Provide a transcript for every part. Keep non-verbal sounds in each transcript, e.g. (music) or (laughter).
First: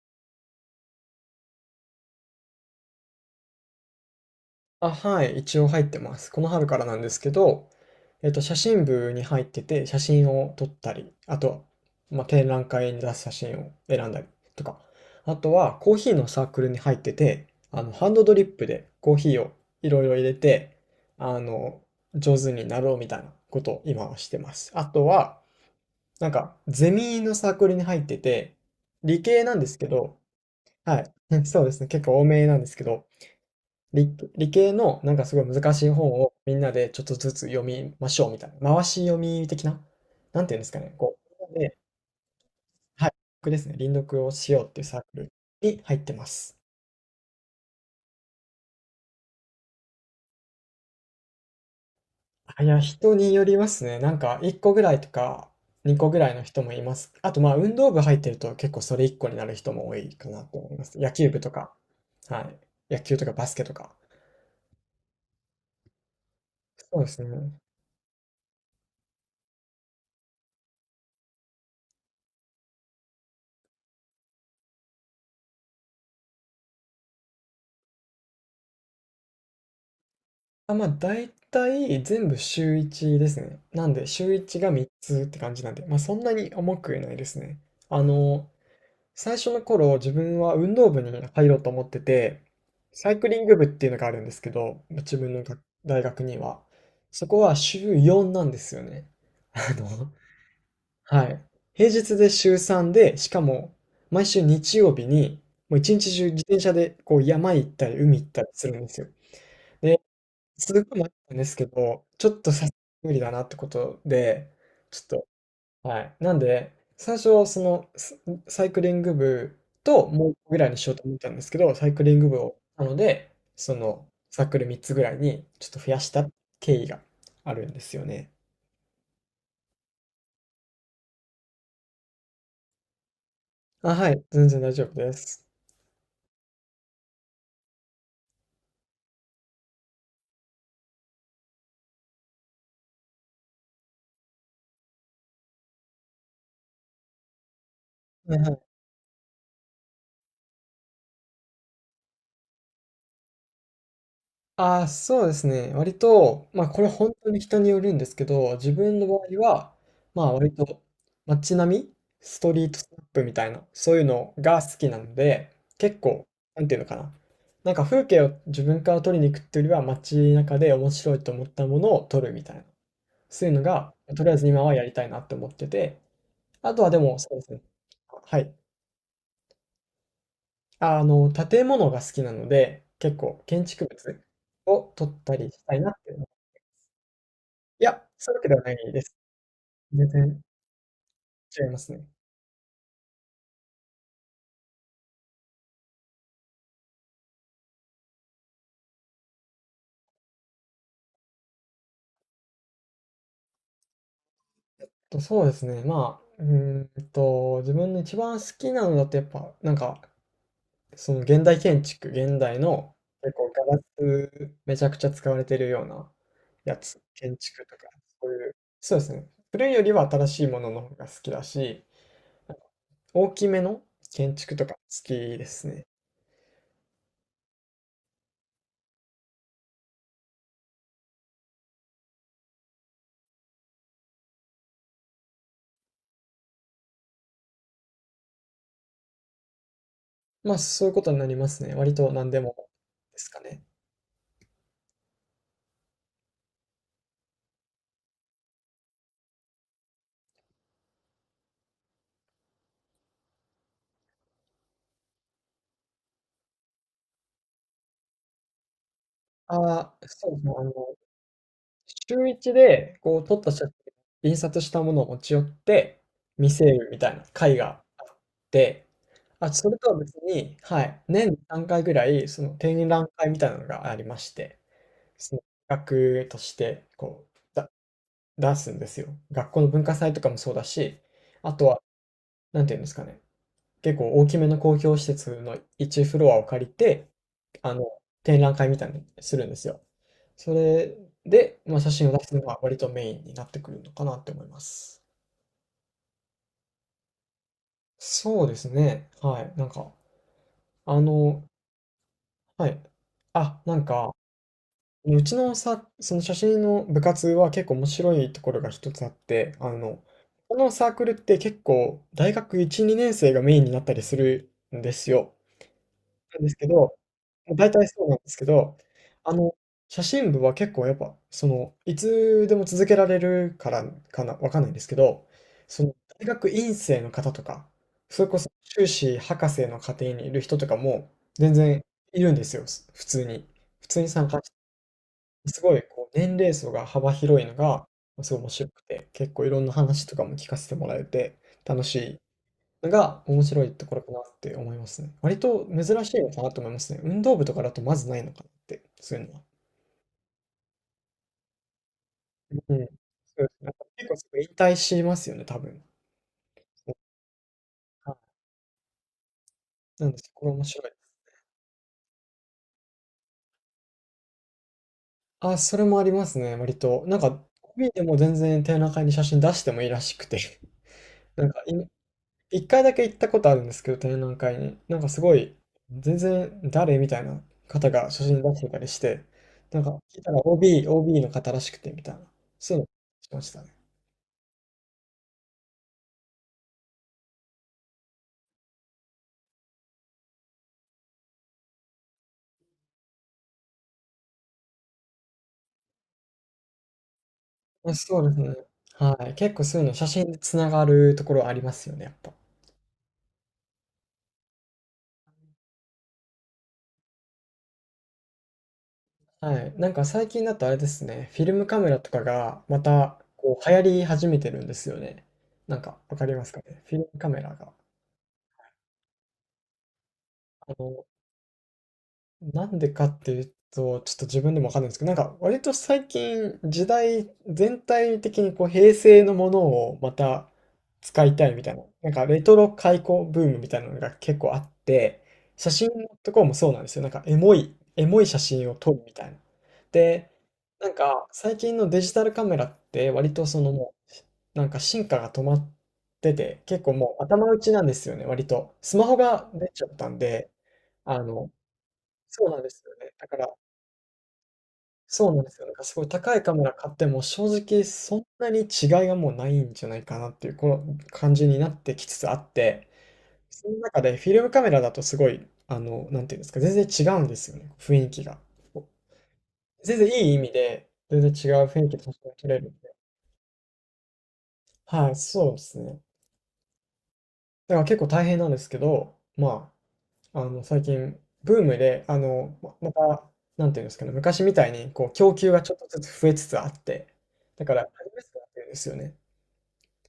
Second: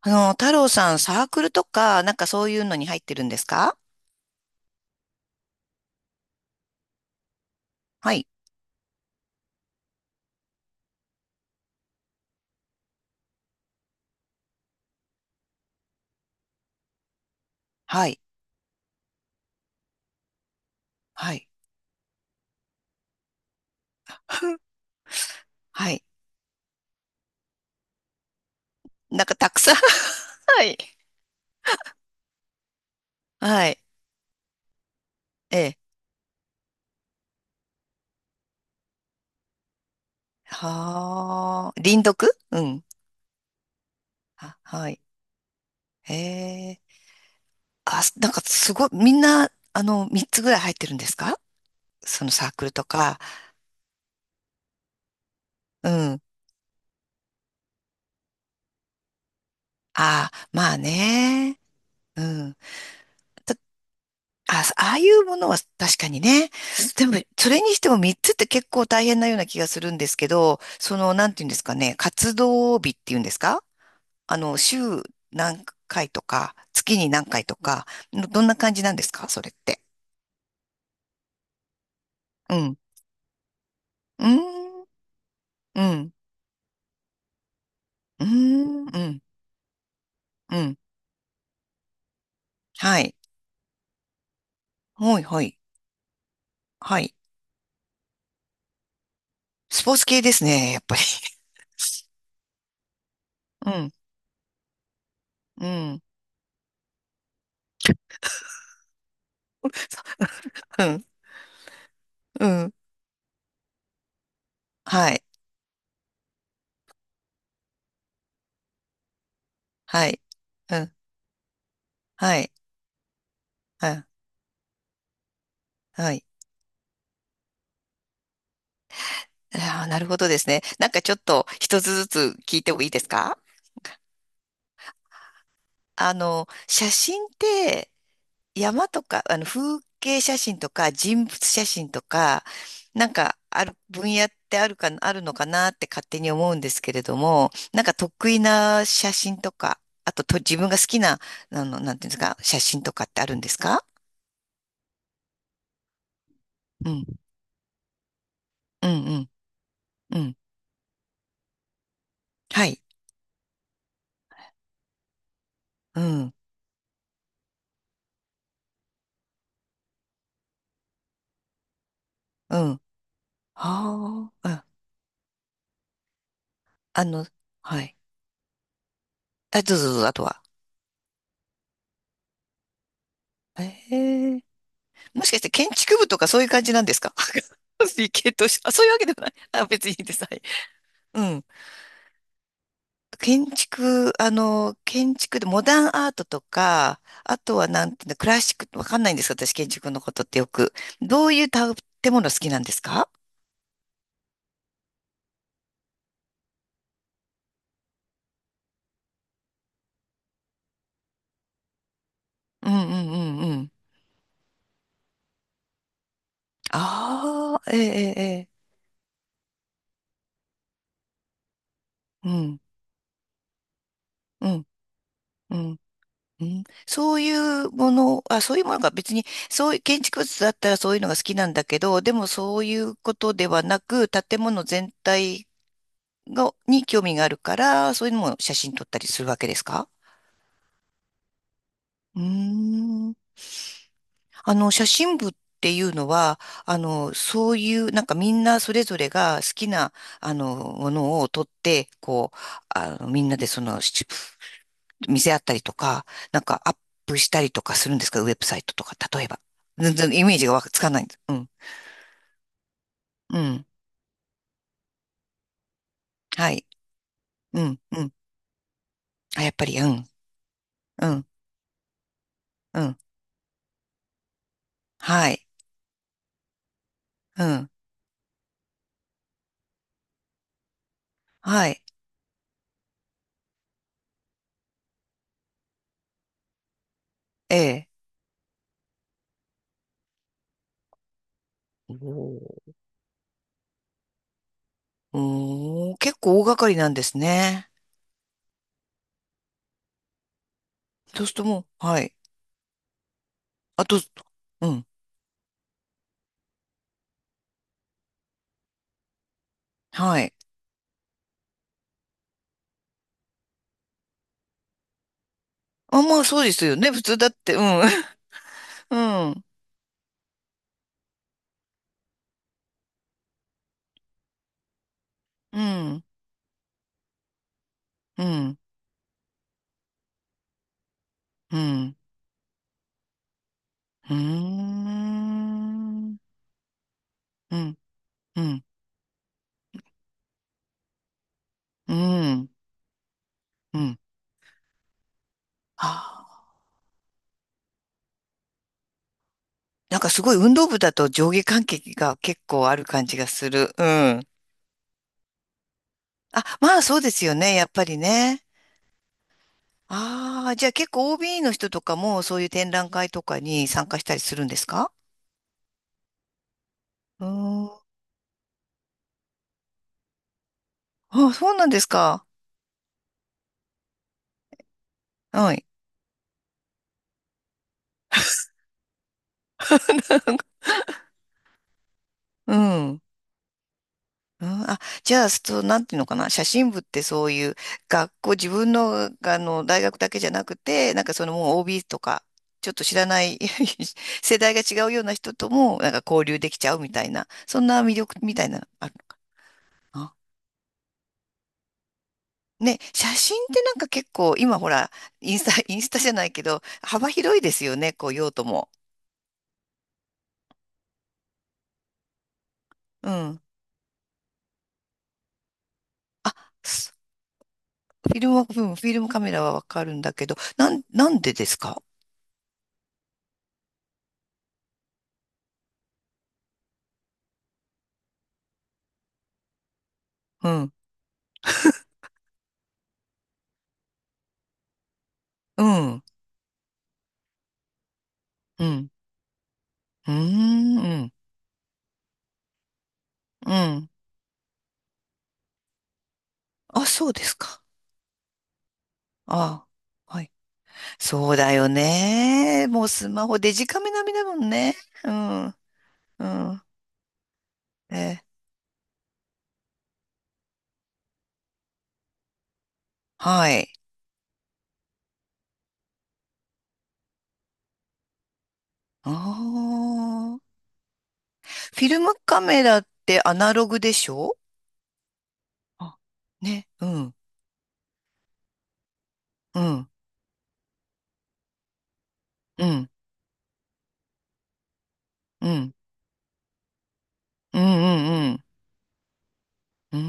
太郎さん、サークルとか、なんかそういうのに入ってるんですか？あ、はい、一応入ってます。この春からなんですけど、はい、写真部に入ってて、写真を撮ったり、あとは、まあ、展覧会に出す写真を選んだりとか、あとはコーヒーのサークルに入ってて、はハンい、ドドリップでコーヒーをいろいろ入れて、はあい、の、上手になろうみたいなことを今はしてます。あとは、はい。なんか、ゼミのサークルに入ってて、理なんか系たなくんでさん (laughs) すけど、はい、はい、(laughs) そうですね、結構多めなんですけど、はい、理系のなんかすごいえ難え。しい本をみんなでちょっとずつ読みましょうみたいな。回し読み的な、なんていうんですかね。こう、はで、あ、輪読うん。はい、僕ですね。輪読をしはようっていうはサい。ークルに入ってます。ええ。あ、なんかすごい、みんな、3つぐらい入ってるんですか？そのサーあ、クいルや、と人か。によりますね。なんか1個ぐらいとかう2個ぐん。らいの人もいます。あとまあ運動部入ってると結構それ1個になる人も多いかあなあ、とま思いあます。野球部とね。か、うはん。い。野球とかバスケとか。あ、ああいうものは確かにね。そうででも、すそね。れにしても3つって結構大変なような気がするんですけど、その、なんていうんですかね、活動日っていうんですか？週何回とか、月に何回とか、どんな感じなんですかそれって？あ、まあ、大体全部う週ん。1ですね。なんで、う週1がーん、3つって感じなんうで、まあ、ん、そんなに重くないですね。あうーの、ん、うん、最初の頃、自分はう運ん。動部に入ろうと思ってて、はサい。イクリング部っていうのがあるんですけど、自はい、分はのい、学大学には。はい。そこは週4なんですよね。(laughs) あスポーツの、系ですね、やっぱり。はい。平日で週3で、しか (laughs) うも、ん、毎週日曜日に、うもう一ん。日中自転車でこう山行ったり海行ったりするんですよ。すごい (laughs) 迷ったんですけど、ちょっうとさすん、うがにん。無理だなってことで、ちょっはい、と、はい。なんで、最初、その、スサイクリング部はとい。もう1個ぐらいうにしよん、うと思ったんですけど、サイクリングは部い、を、なので、そうん、の、サークル3つぐらいにちょっと増やしはい。た経緯があるんですよね。ああ、なるほどですね。なんかちょっと一つずつ聞いてもいいですか？あ、はい、全然大丈夫です。写真って山とか、風景写真とか人物写真とか、なんかある、分野ってあるか、あるのかなって勝手に思うんですけれども、なんか得はい意はい。な写真とか、あと自分が好きな、なんていうんですか、写真とかってあるんですか？ああ、そうですね。割と、まあこれうん、本当に人によるんですけど、自う分ん、の場合うん、は、うまあん。割と街並み、ストはリートい。スナップみたいな、そういうのが好きなので、結う構、ん、なんていうのかな。なんか風景を自分から撮りに行くっていうよりは街中で面白いと思ったものを撮るみたいうな。ん。はそういうのが、とりあ、あえずうん、今はやりたいなって思ってて、あとはであも、の、そうですね。はい。はい。あ、どうぞどうぞ、あとは。あの、建物が好きなので、結構建築物ええ、を撮っもしたかしてりし建たいなっ築部てとかそういう感じなんですか？ (laughs) いや、理系そういうわとけでし、は (laughs) あ、なそういいうわでけです。はない。あ、別にいい全です。は然い。うん。違いますね。建築でモダンアートとか、あとはなんていうの、クラシック、わかんないんですか私、建築のことってよく。どういう建物好きなんですか？と、そうですね、まあ、うーんと、自分の一番好きなのだとやっぱ、なんか、その現代建築、現代うんうのん結うん構うガん。ラスめちゃくちゃ使われてるようなやつ、建あ築あ、えとえか、ええ。そうえいう、え、そうですね。古いよりは新しいものの方が好きだし、うん、大きめの建う築とん、か好きでうすん。ね。うん、そういうもの、あ、そういうものが別に、そういう建築物だったらそういうのが好きなんだけど、でもそういうことではなく、建物全体に興味があるから、そういうのも写真撮ったりするわけですか？まあ、そういうことになりますね。割とうー何でもん。ですかね。写真部っていうのは、そういう、なんかみんなそれぞれが好きな、ものを撮って、こう、みんなで見せ合ったりとか、なんかアップしたりとかするんですか？ウェブサイトとか、例えば。あ全あ、然イそうメーですジね、がわかつかないんです。うん。週一で、こう撮うった写ん。真印刷したものを持ち寄って見はせい。るみたいな会うん。がうあっん。て、あ、やあ、っぱそれり、うとはん。別に、はい、うん。年に3回ぐらい、そのう展ん。覧会みたいなのがありまして、はそのい。企画として、こう、うだん。出すんですよ。学校の文化祭とかもそうだし、あとはは、い。なんていうんですかね、結構大きめの公共施設の1フロアを借りて、えあの、え。展覧会みたいにするんですよ。それで、まあ、写真を出すのがお割とメインになってくるのかなって思います。おー、結構大掛かりなんですね。そうですね。はい。なんか、あそうするの、ともう、はい。はい。あ、なんあと、か、うん。うちのさ、その写真の部活は結構面白いところが一つあって、はい。このサークルって結構大学1、2年生がメインになったりするんですよ。あ、まあなそんうでですすけよね。ど、普通だっまて、あうん。大体そうなんですけど、(laughs) うあん。の、写真部は結構やっぱ、その、いつでも続けられるからかな、わかんないんですけど、うその、ん。大学院生の方とか、そうれこそん。修士博士の家庭にいる人とかも、全う然ん。いるんですよ、す普通に。普通にうー参加して、すごいこうん。年齢層が幅広いのうん。が、すごうい面ん。白くて、結構いろんな話とかも聞かせてもらえて、楽うしん。いが面白いうとこん。ろかなって思いますね。割と珍しいあのかなー、と思いますね。運動部とかだとまずないのかなって、そういうのは。なんかすごい運動部だと上下関係が結構うあん。そるうで感じがすね。すなんる。かう結構すん。ぐ引退しますよね、多分。あ、まあそうですよね。やっぱりはね。い。なんでそこあがあ、面じゃあ白結い。構 OB の人とかもそういう展覧会とかに参加したりするんですか？あ、それもありますね、割と。なんうーか、ん。OB でも全然展覧会に写真出してもいいらしくて。(laughs) あ、なんそうか、なんいですか。1回だけ行ったことあるんですけど、展覧会に。なんかすごはい、い。全然誰みたいな方が写真出してたりして、なんか聞いた (laughs) ら OB、OB の方らしくてみたいな、うそういうのん。しましたね。うん、あ、じゃあ、そう、なんていうのかな、写真部ってそういう学校、自分の、あの大学だけじゃなくて、なんかそのもう OB とか、ちょっと知らない (laughs) 世代が違うような人とも、なんか交流できちゃうみたいな、そんなあ、魅力そうでみすたいね。なのある。はい。結構そういうの写あ真でつながるところありますよね、やっぱ。ね、写真ってなんか結構、今ほら、インスタ、インスタじゃないけど、幅広いですよね、こう用途も。はい。なんか最近だとあれですね、フィルムカメラとかがまうたん。こう流行り始めてるんですよね。なんかわかりあ、ますかね。すフィルムカメラが。フィルムは、うん、フィルムカメラはわかるんだけど、あのなんでですか？なんでかっていうと、ちょっと自分でもわかんないんですけど、なんか割と最近時代全体的にこう平成のものをまうたん、使いたいみたいな、なんかレトロ開古ブームみたいなのが結構あって、う写真ん、のところもそうなんですよ。なんかエモい写う真をん。撮るみたいな。うーで、なんん、か最近のデジタルカメラって割とうそのん。もう、なんか進化が止まってて、結あ、構そうもうです頭打か。ちなんですよね、割と。スマホがあ出ちゃったあ、んはい。で、あそうの、だよそうなんね。ですもうよスね。だマかホら、デジカメ並みだもんね。うそうなんん、ですよ。なんかすごいう高いカん。メラ買っても、正直そえ、んなに違いがもうないんじゃないかなっていう、この感じになってきつつあって、はそい。の中でフィルムカメラだとすごい、あの、なんていうんですか、全然違うんですよね、雰囲気が。あ全然いい意味あ。で、全然違うフ雰囲ィ気ルで写ム真がカ撮れメるんラっで。てアナログでしょ？はい、そうですあ、ね。ね。うん、だから結構大変なんですけど、うまん、あ、あの、最近、ブームで、うん、うん、また、なんていうんですかね、昔みたいに、こう、供う給がちん、ょっとずつ増えつつあって、うだから、始めやん、うすくなん。ってるんですよね。うー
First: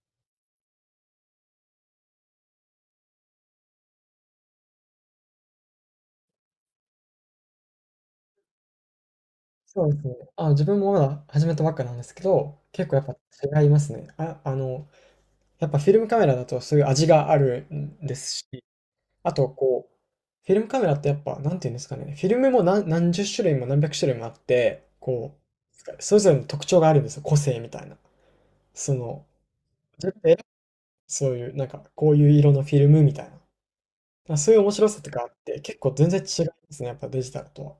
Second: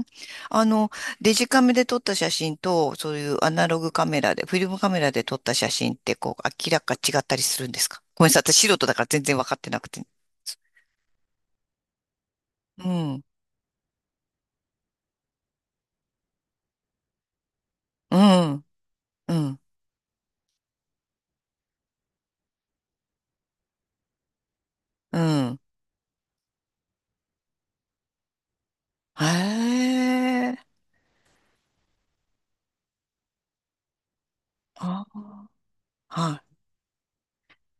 ん。あの、デジカメで撮った写真と、そういうアナログカメラで、フィルムカメラで撮った写真って、こう、明らか違ったりするんですか？ごめんなさい、私素人だから全然分かってなそくうですて。ね。あ、自分もまだ始めたばっかなんですけど、う結構やっん、ぱ違いますね。やっぱフィルムカメラだとそういう味があるんでうすし、ん、あうとん、こう、フィルムカメラってやっぱ、なんていうんですかね、フィルムも何十種類も何百種類もあって、うこん。う、それぞれの特徴があるんですよ、個性みたいな。そへの、自分でえ。そういう、なんか、こういう色のフィルムみたいな。まあ、そういう面白さあとかあっー、て、結構全然は違いまい。すね、やっぱデジタルとは。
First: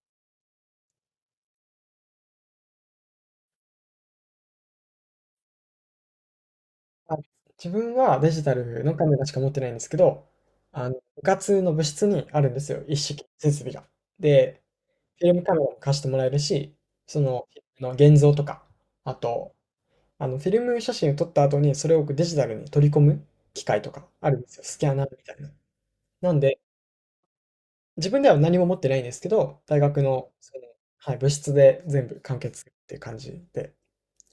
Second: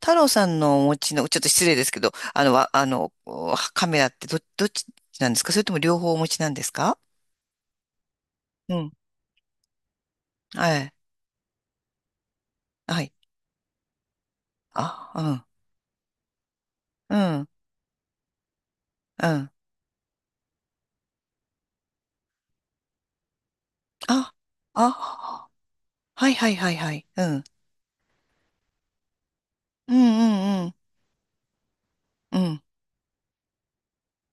太郎さんのお持ちの、ちょっと失礼ですけど、あの、わあの、おカメラってどっちなんですか？それとも両方お持ちなんですか？あ、自分はデジタうルん。のカメラしか持ってないんですけど、はい。部活の部室にあるんですよ、一はい。式設備が。で、フィルムあ、カメラも貸してもらえるし、うそん、うの、ん、フィルムの現像とか、あうん。と、フィルム写真を撮った後に、それをデジタルに取り込む機械とかああ、るんですよ、スキャナーみたいあ、な。はないんはいで、はいはい。うん。自分では何も持ってないんですけど、大うん学うの、その、んうん。はい、部室で全部完う結ん。っていう感じで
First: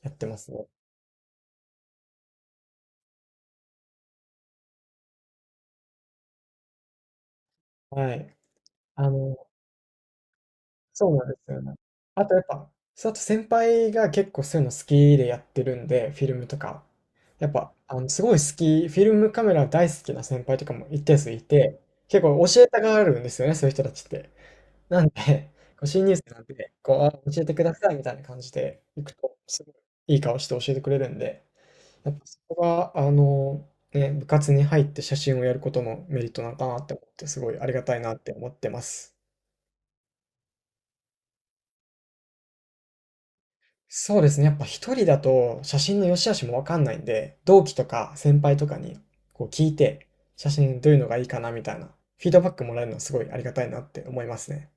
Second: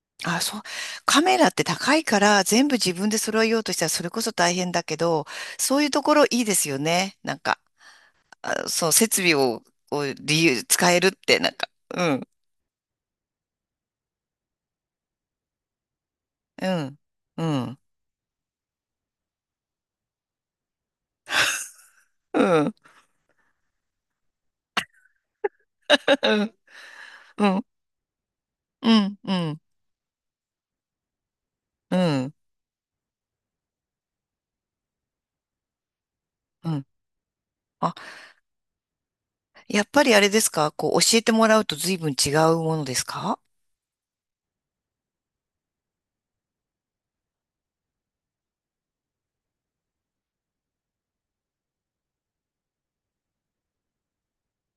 やってまあ、すそう。ね。カメラって高いから全部自分で揃えようとしたらそれこそ大変だけど、そういうところいいですよね。なんか、はい。あ、そう、あ設備の、を理由、使えるそっうなんでて、なすんよか、ね。うあん、とやっぱ、そうあと先輩が結構そういうの好きでやってるんで、フィルムとうか。ん、うやっぱ、ん、すごい好き、フィルムカメラ大好きな先輩とかも一定数いて、結う構教えん、たがるんですよね、そういう人たちって。なんで、こう新入 (laughs) 生うなんん、で、こう、あ教えうてくん、ださいみたいな感じでう行くん、うと、ん、すごいいい顔して教えてくれるんで、うやっぱん。そこが、あの、ね、部活に入って写真をやることのメリットなのかうなっん、て思って、すごいありがあ、たいなって思ってます。やっぱりあれですかこう、教えてもらうと随分違うものですか？そうですね。やっぱ一人だと写真の良し悪しもわかんないんで、同期とか先輩とかにこう聞いて、写真どういうのがいいかなみたいなフィードバックもらえるのはすごいありがたいなって思いますね。